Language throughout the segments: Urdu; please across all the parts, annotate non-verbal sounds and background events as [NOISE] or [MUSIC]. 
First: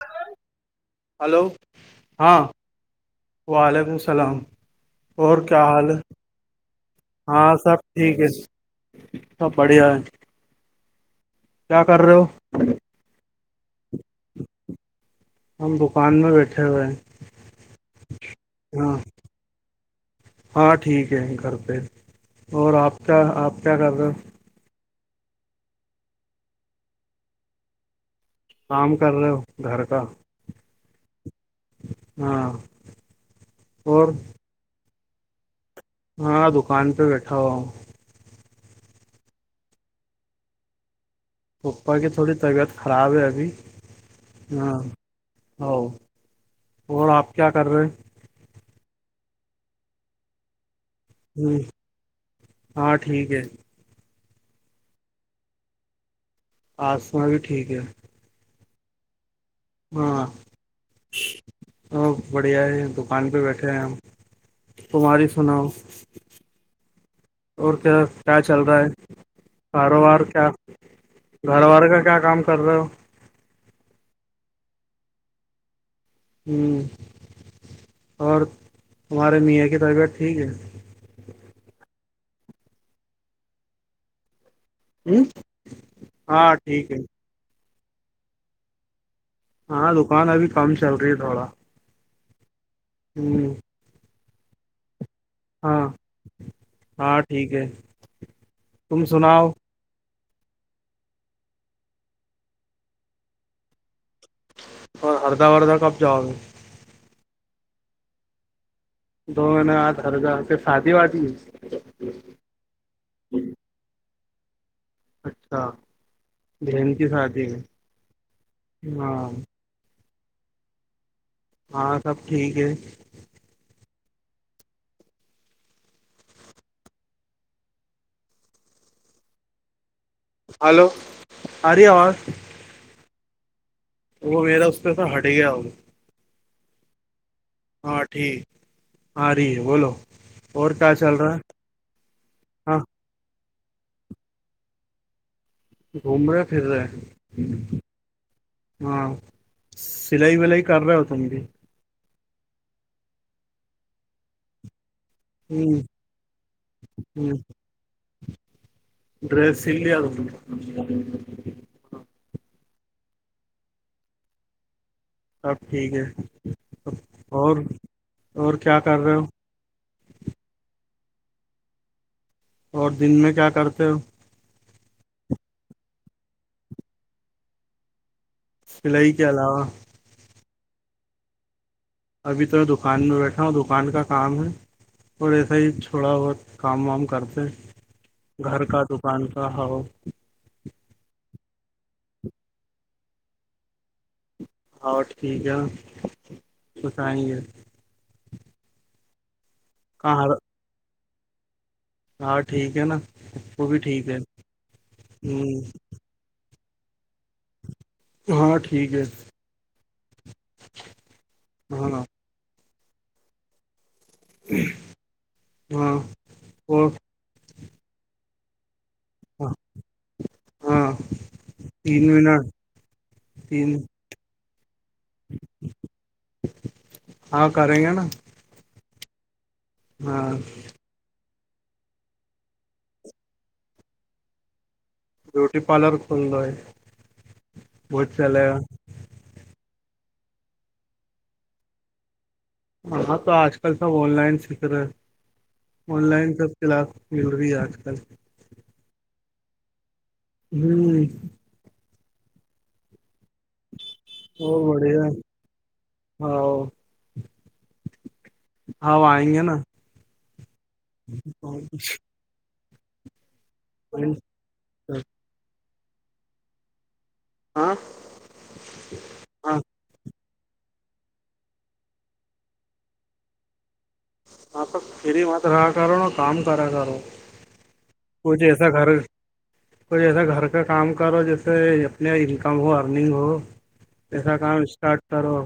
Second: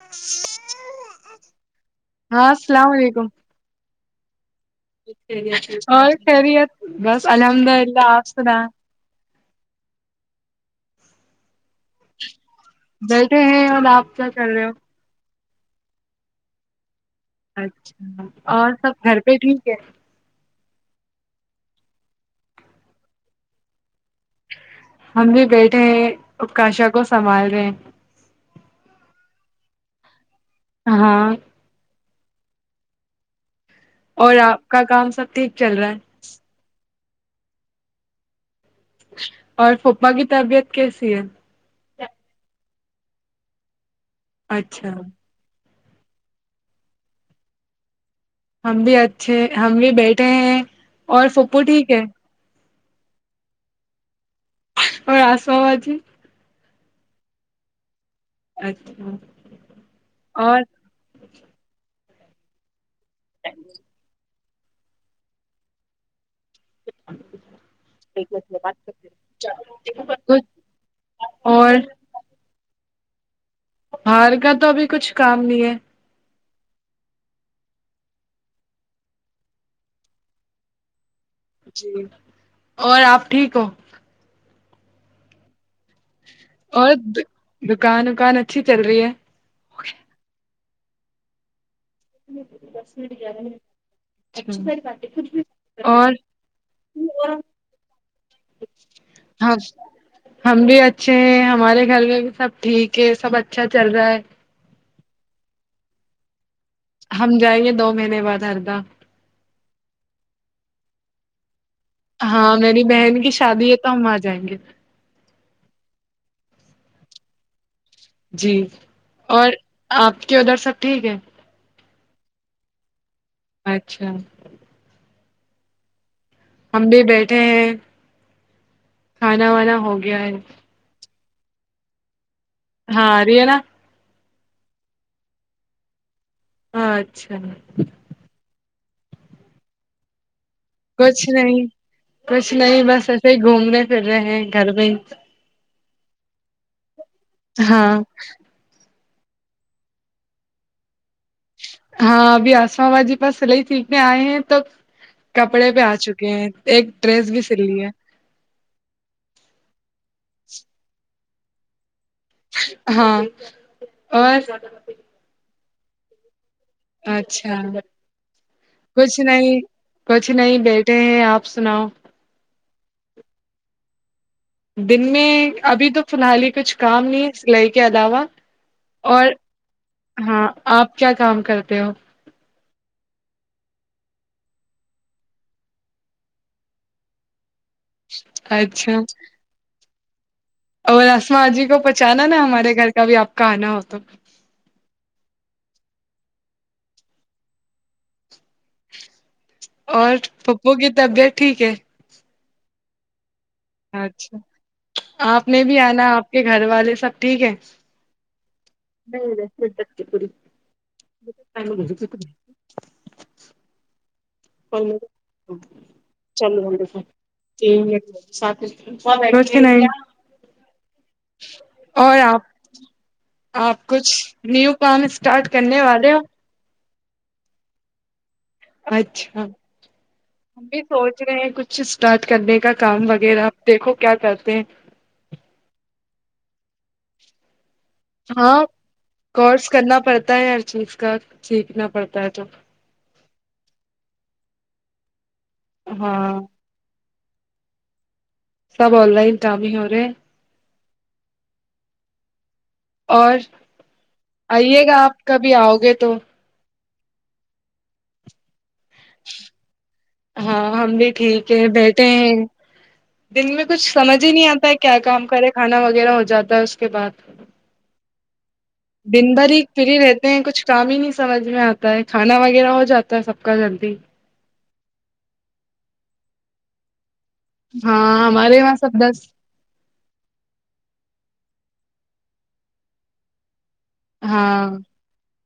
ا [UNINTELLIGIBLE] ہلو ہاں علیکم وعلیکم السلام اور کیا حال ہے اور خیریت بس الحمد للہ آپ صد ا سب بڑیا کیا کر رہے ہو بیٹھے ہیں اور آپ کیا چل رہے ہو ہم دکان میں بیٹھے ہوئے ہیں اچھا اور سب ہاں گھر پہ ٹھیک ہے ہاں ٹھیک ہے گھر پہ اور آپ کیا آپ کیا کر رہے ہو ہم بھی بیٹھے ہیں اکاشا کو سنبھال رہے ہیں کام کر رہے ہو گھر کا ہاں ہاں اور آپ کا کام سب ٹھیک چل رہا ہے ہاں دکان پہ بیٹھا ہوا ہوں اور پھوپا کی تبیعت کیسی ہے پھپوپپا کی تھوڑی طبیعت خراب ہے ابھی ہاں اچھا ہ اور آپ کیا کر رہے ہم بھی اچھے ہم بھی بیٹھے ہیں اور ہ پوپو ٹھیک ہے ہاں ٹھیک ہے اور آسو بجی آسما بھی ٹھیک ہے اچھا ہاں اور ا بڑھیا ہے دکان پہ بیٹھے ہیں ہم تمہاری سناؤ اور کیا کیا چل رہا ہے کاروبار کچھ کیا گھر اور والار کا کیا کام کر رہے ہو باہر کا تو ابھی کچھ کام نہیں ہے ہوں اور ہمارے میاں کی طبیعت ٹھیک ہے جی اور آپ ٹھیک ہو ہوں اور دکان وکان اچھی چل رہی ہے ہاں دکان ابھی کم چل رہی ہے تھوڑا ہ [UNINTELLIGIBLE] ہاں اور ہاں ٹھیک ہے تم سناؤ ہم ہم بھی اچھے ہیں ہمارے گھر میں بھی سب ٹھیک ہے سب اچھا چل رہا ہے ہردہ ردہ کب جاؤ گ ہم جائیں گے دو مہینے بعد ہردا دون آ ہر جاتے سادھی وادی ہاں میری بہن کی شادی ہے تو ہم آ جائیں گے اچھا بہن کی شادی ہے جی ہاں اور آپ کے ادھر سب ٹھیک ہے ہاں سب ٹھیک ہے اچھا ہم بھی بیٹھے ہیں کھانا وانا ہو گیا ہے ہلو اری آواز ہاں ر ہے نا وہ میرا اس پہ س ہٹ گیا وہ اچھا ہاں ٹھیک ہاں ر بولو اور کیا چل کچھ رہا ہے نہیں کچھ ہاں نہیں بس ایسے ہی گھومنے پھر رہے ہیں گھر میں ہی گھوم رہے پھر رہے ہاں ہاں سلائی ولائی کر رہہ ہوم کہ ہاں ابھی آسام آباد جی پاس سلائی سیکھنے آئے ہیں توب کپڑے پہ ہوں آ چکے ہیں ایک ڈریس بھی سل لی ہے ڈرس لی ہاں اور اب ٹھیک ہےب اچھا اور اور کیا کر رہے کچھ ہو نہیں کچھ نہیں بیٹھے ہیں آپ سناؤ اور دن میں کیا کرتے ہو دن میں ابھی تو ف الحال ہی کچھ کام نہیں ہے سلائی کے علاوہ فلی کے اور علاوہ ہاں آپ کیا کام کرتے ہو ابھی تو میں دکان میں بیٹھا ہوں دکان کا کام ہے اور ایسا ہی تھوڑا بہت کام وام کرتے ہیں گھر کا اچھا دکان کا ہو اور رسما جی کو پہچانا نا ہمارے گھر کا بھی آپ کا آنا ہو تو ہاں ٹھیک ہے سسیں گے اور کہاں ہر- پپو کی طبیعت ٹھیک ہے ہاں ٹھیک ہے نا وہ بھی ٹھیک ہے اچھا ہوں آپ نے بھی آنا آپ کے گھر والے سب ٹھیک ہے ہاں ٹھیک ہے نہیں ہاں پور ہاں چلو ہل اور ہے سات روز کے نہیں ہاں تین اور منٹ آپ تین آپ کچھ نیو کام اسٹارٹ کرنے والے ہو ہاں کر رہیں ہیں نا اچھا ہاں ہم بھی سوچ رہے ہیں کچھ اسٹارٹ کرنے کا کام وغیرہ دیکھو کیا کرتے ہیں بیوٹی پارلر کھلل ہے بہت چلے گا ہاں کورس کرنا پڑتا ہے ہر چیز کا سیکھنا پڑتا ہے تو ہاں تو آج کل سب آن لائن سیکھ رہے ہیں آن لائن ہاں س تلاف مل رہی ہے آج کل سب آن لائن کام ہی ہو رہے ہوں اور اور آئیے گا بڑھیا آپ کبھی آؤ گے تو ہاں ہاں وہ آئیں گے نا ہاں ہم بھی ٹھیک ہے بیٹھے ہیں دن میں کچھ سمجھ ہی نہیں آتا ہے کیا کام کرے کھانا وغیرہ ہو جاتا ہے اس کے بعد ہاں [INAUDIBLE] دن بھر ہاں ہاں ہی فری رہتے ہیں کچھ کام ہی نہیں سمجھ میں آتا ہے کھانا وغیرہ ہو جاتا ہے سب کا جلدی آ ت فری مت رہا کر رہو نا کام کرا کر رہ ہو ہاں کچھ ہمارے ایسا وہاں گھر سب دس کوئی جسا گھر کا کام کرو جیسے اپنے انکم ہو ارننگ ہو جسا کام ہاں اسٹارٹ کرو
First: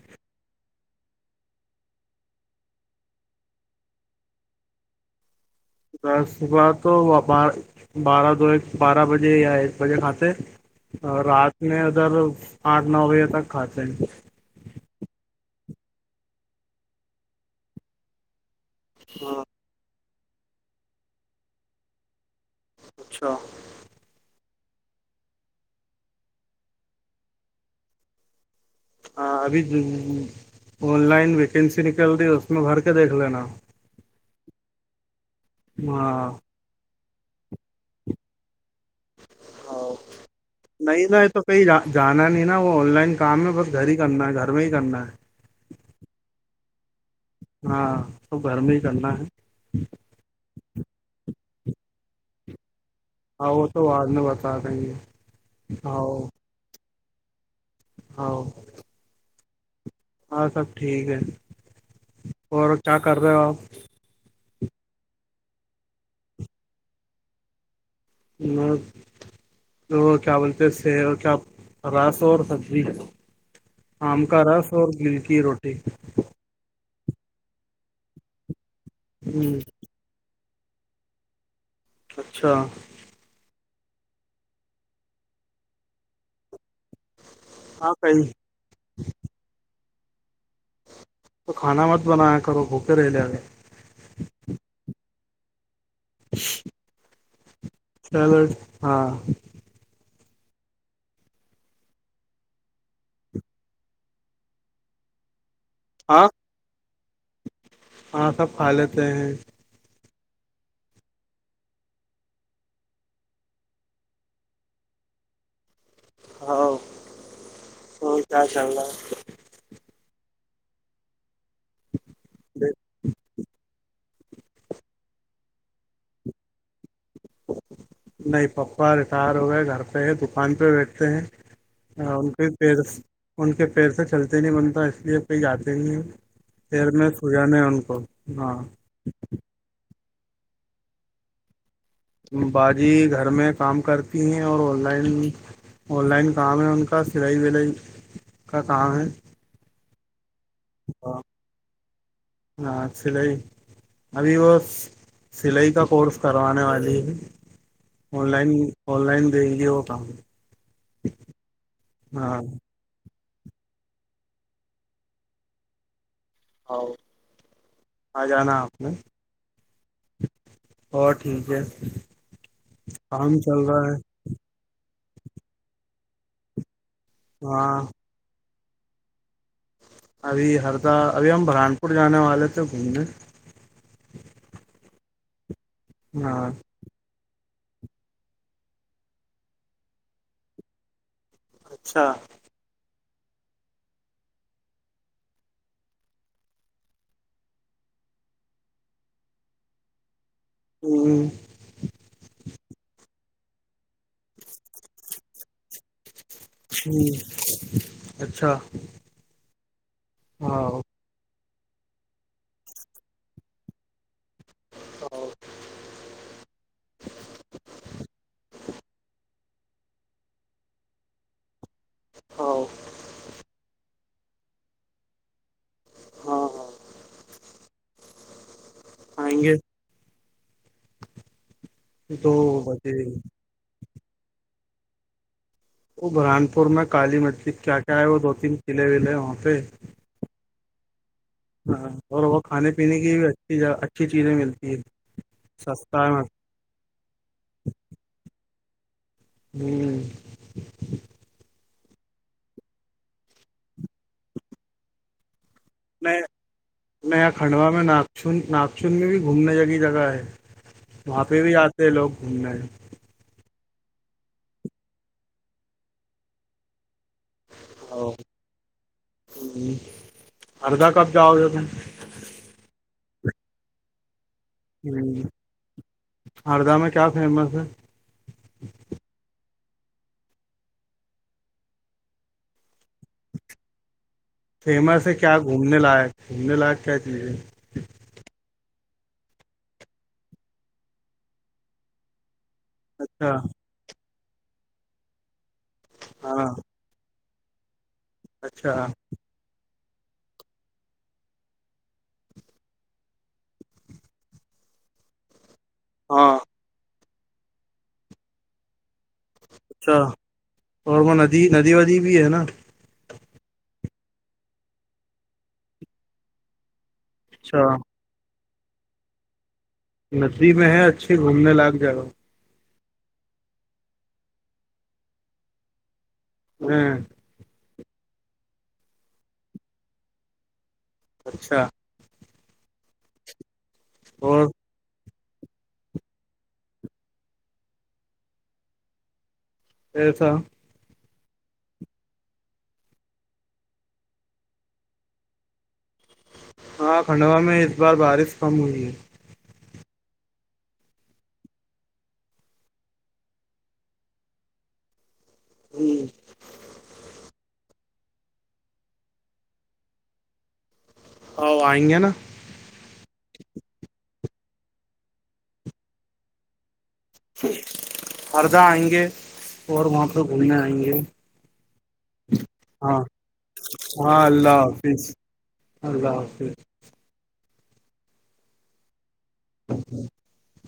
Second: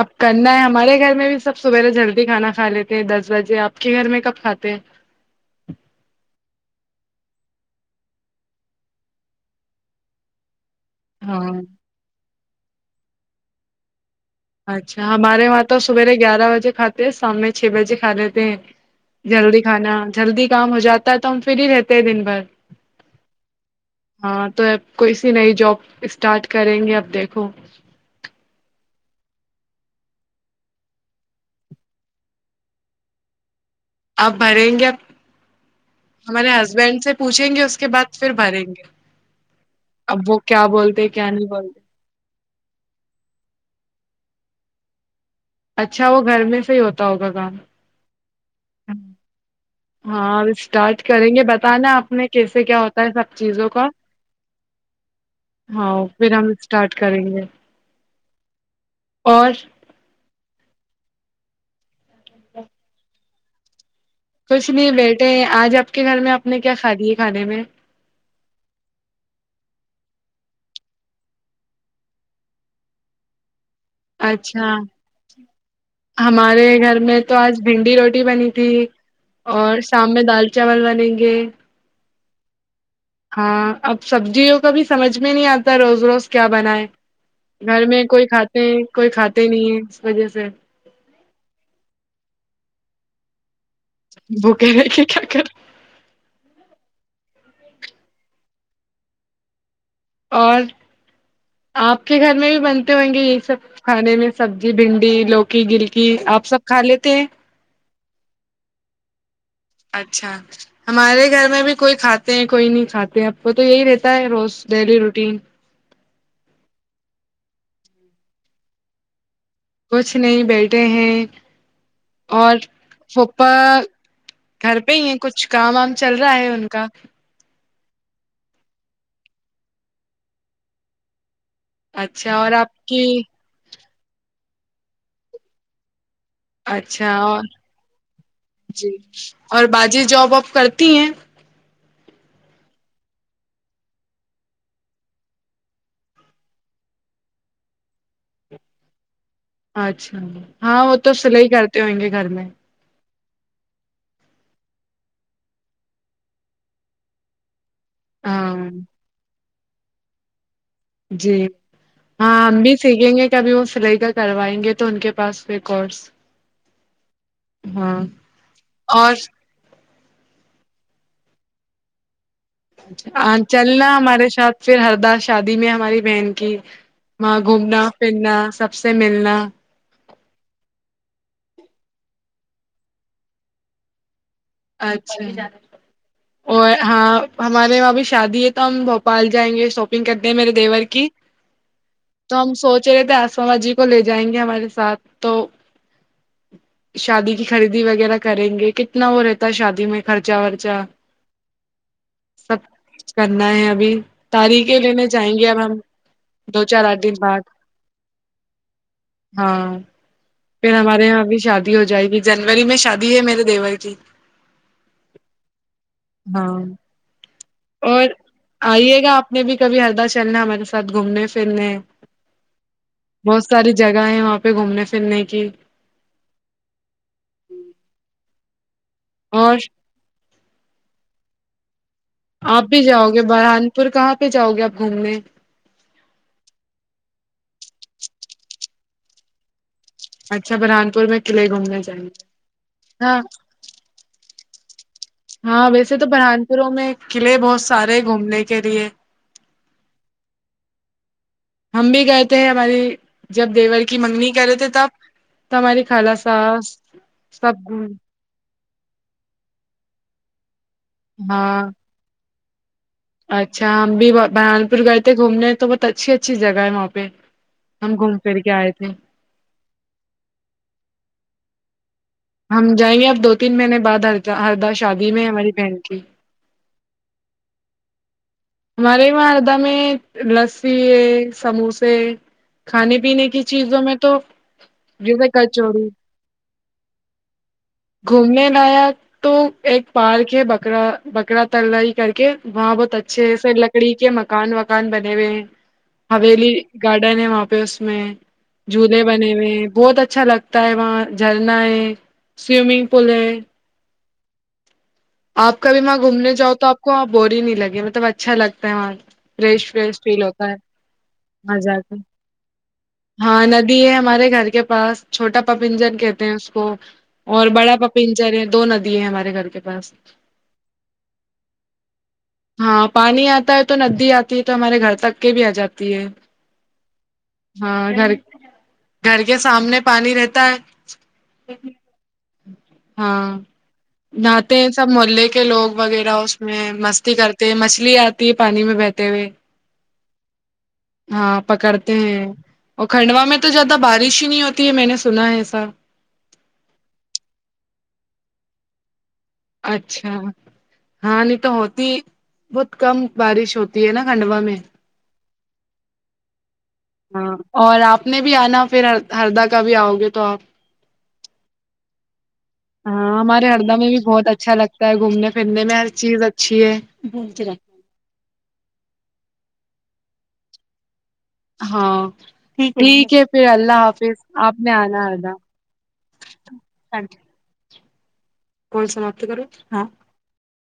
اب کرنا ہے ہمارے گھر میں بھی سب سبیرے جلدی کھانا کھا لیتے ہیں دس بجے آپ کے گھر میں کب کھاتے ہیں ب ص ب تو وپار بارہ دو ایک بارہ بجے یا ایک بجے کھاتے اور رات ہاں میں ادھر آٹھ نو بجے تک کھاتے ہیں اچھا ہمارے وہاں تو سویرے گیارہ بجے کھاتے ہیں شام میں چھ بجے کھا لیتے ہیں جلدی کھانا جلدی کام ہو جاتا ہے تو ہم فھر ہی رہتے ہیں دن بھر اچھا ہاں تو کوئی سی نئی جاب اسٹارٹ کریں گے اب دیکھو ہاں ابھی آن لائن ویکینسی نکل رہی ہے اس میں بھر کے دیکھ لینا آپ بھریں گے آب ہاں ہمارے ہسبینڈ سے پوچھیں گے اس کے بعد پھر بھریں گے اب وہ کیا بولتے کیا نہیں بولتے جانا نہیں نا وہ آن لائن کام ہے بس گھر ہی کرنا ہے گھر میں ہی کرنا ہے اچھا وہ گھر میں سے ہی ہوتا ہوگا کام ہے ہاں تو گھر میں ہی ہ کرنا ہے ہاں اسٹارٹ کریں گے بتانا آپ نے کیسے کیا ہوتا سب ہاں وہ چیزوں کا تو بعد میں بتا دیں گے ہاں پھر ہم اسٹارٹ کریں گے ہاں اور ہاں سب ٹھیک ہے اور کیا کر رہے ہو آپ کچھ نہیں بیٹے آج آپ کے گھر میں آپ نے کیا کھا دی ہے کھانے میں م تو کیا بولتے ہیں س کیا راس اور ہجی ہے آم کا رس اچھا اور گل کی روٹی ہمارے گھر میں تو آج بھنڈی روٹی بنی تھی ہ اور شام میں دال چاول بنیں گے اچھا ہاں اب سبزیوں کا بھی سمجھ میں نہیں آتا روز روز کیا بنائے گھر ہاں میں کئی کوئی کھاتے ہیں کوئی کھاتے نہیں ہے اس وجہ سے کھانا مت بنایا کرو بھکے رہے لےے بھوکے ل کہ کیا کر چلو ہاں اور آپ کے گھر میں بھی بنتے ہوئیں گے یہی سب کھانے میں سبزی بھنڈی لوکی گری کہ ہاں آپ سب کھا لیتے ہیں ہاں سب کھا لیتے ہیں اچھا ہمارے گھر میں بھی کوئی کھاتے ہیں کوئی نہیں کھاتے ہیں اب کو تو یہی رہتا ہے روز ڈیلی روٹین ہاں تو کیا چلنا کچھ نہیں بیٹھے ہیں اور ہے پوپا گھر پہ ہی ہیں کچھ کام وام چل رہا ہے ان کا نہیں پپا ریٹائر ہو گئے گھر پہ ہے دکان پہ بیٹھتے ہیں ہاں ان اچھا کے اور پ آپ کی ان کے پیر سے چلتے نہیں بنتا اس لیے کہئی آاتتے نہیں ہیں پیر میں اچھا اور سوجن ہیں ان کو ہاں جی اور باجی جاب وب کرتی ہیں باازی گھر میں کام کرتی ہیں اور آن لائن آن لائن کام ہے ان کا سلائی ولائی کا کام ہے اچھا ہاں وہ تو سل ہی کرتے ہئیں گے گھر میں ہاں سلائی ابھی وہ سلائی کا کورس کروانے والی ہے آن لائن ہاں آن لائن دیں گی وہ کام جی ہاں م سیکھیں گے کہ ابھی وہ سلائی کا کروائیں گے تو ان کے پاس وہ کورس اور ہاں آ جانا ہے آپ نے اور اور ٹھیک ہے کام اچ چل چلنا رہا ہے ہمارے ساتھ پھر ہر دار شادی میں ہماری بہن کی وہاں گھومنا ہاں پھرنا سب سے ملنا ابھی ہردہ ابھی ہم بران پور جانے والے تھے گھومنے اچھا ہاں [UNINTELLIGIBLE] اور ہاں ہمارے وہاں بھی شادی ہے تو ہم بھوپال جائیں گے شاپنگ کرتے ہیں میرے دیور کی [UNINTELLIGIBLE] اچھا [UNINTELLIGIBLE] تو ہم سوچ رہے تھے آسام جی کو لے جائیں گے ہمارے ساتھ تو [UNINTELLIGIBLE] شادی کی خریدی وغیرہ کریں گے کتنا وہ رہتا تا شادی میں خرچہ ورچہ ہ سب کرنا ہے ابھی [UNINTELLIGIBLE] تاریخیں لینے جائیں گے اب ہم دو چار آٹھ دن ہ بعد [UNINTELLIGIBLE] اچھا [UNINTELLIGIBLE] ہاں ہاں پھر ہمارے یہاں ابھی شادی ہو جائے گی جنوری میں شادی ہے میرے دیور کی ہ [UNINTELLIGIBLE] ہاں [UNINTELLIGIBLE] اور آئیے گا آپ نے بھی کبھی ہردہ چلنا ہمارے ساتھ گھومنے پھرنے ہاں بہت ساری جگہ گاہ ہے وہاں پہ گھومنے پھرنے کی ہاں ہاں اور دو آپ بھی بجے جاؤ گے برحان پھر کہاں پہ جاؤ گے آپ گھومنے وہ بران پور میں کالی مسجلک کیا کیا ہے وہ دو تین قلعے ولے وہاں پہ اچھا برحان پور میں قلعے گھومنے ہاں جائیں گے اور وہ کھانے پینے کی ہاں بھی اچھی اچھی چیزیں ملتی ہے ہاں ویسے تو سستا ہے برہان پوروں میں قلعے بہت سارے ہیں گھومنے کے لیے ہ [UNINTELLIGIBLE] ہم بھی کہتے ہیں ہماری جب دیور کی منگنی کرے تھے تب تب ہماری خالا ساس سب ناچن ناگچن میں بھی گھومنے جگ جگہ ہے وہاں پہ بھی ہاں آتے ہیں لوگ گھومنے اچھا ہم بھی بہران پور گئے تھے گھومنے تو بہت اچھی اچھی جگہ ہے وہاں پہ ہم گھوم پھر کے آئے تھے اردا کب جاؤ گے ہم جائیں گے اب دو تین مہینے بعد ہر ہردہ شادی میں ہماری بہن کی ہردہ میں کیا فیمس ہے ہمارے وہاں ہردہ میں لسی ہے سموسے کھانے پینے کی چیزوں میں تو فیمس ہے جیسے کیا گھومنے کچوروری لائق گھومنے لائق کیا چیز ہے گھومنے لائق تو ایک پارک ہے بکرا بکرا تلائی کر کے وہاں پرہ اچھا اچھے سے لکڑی کے مکان وکان بنے ہوئے ہیں ہاں حویلی گارڈن ہے وہاں پہ اس میں اچھا جولے بنے ہوئے بہت اچھا لگتا ہے وہاں جھرنا ہے سوئمنگ پول ہے آپ کبھی وہاں ہاں گھومنے جاؤ تو آپ کو وہاں بور ہی نہیں لگے مطلب اچھا لگتا ہے وہاں فریش اچھا فریش فیل ہوتا ہے اور وہ ندی ندی مزہ کا ودی بھی ہے نا ہاں ندی ہے ہمارے گھر کے پاس چھوٹا پپنجن کہتے ہیں اس کو اور بڑا اچھا پپنجر ہے دو ندی ہیں ہمارے گھر کے پاس ندی میں ہے اچھے گھومنے لاق جائے ہاں پانی آتا ہے تو ندی آتی ہے تو ہمارے گھر تک کے بھی آ جاتی ہے ہوں ہاں گھر گھر کے سامنے پانی رہتا ہے اچھا ہاں اور نہاتے ہیں سب محلے کے لوگ وغیرہ اس میں مستی کرتے ہیں مچھلی آتی ہے پانی میں بہتے ہوئے ایسا ہاں پکڑتے ہیں اور کھنڈوا میں تو زیادہ بارش ہی نہیں ہوتی ہے میں نے سنا ہے ایسا ہاں کھنڈوا میں اس بار بارش کم ہوئی ہے اچھا ہاں نہیں تو ہوتی ہی بہت کم بارش ہوتی ہے نا کھنڈوا میں ہوں ہاں اور آپ نے بھی آنا پھر ہردا کا بھی آؤ گے تو آپ او آئیں گے نا ہاں ہمارے ہردہ میں بھی بہت اچھا لگتا ہے گھومنے پھرنے میں ہر چیز اچھی ہے ہردہ آئیں گے اور وہاں پہ گھومنے آئیں گے ہاں ہاں ٹھیک ہے پھر اللہ حافظ ہاں آپ اللہ نے آنا حافظ ادا اللہ حافظ تن کون سماپتی کر ہاں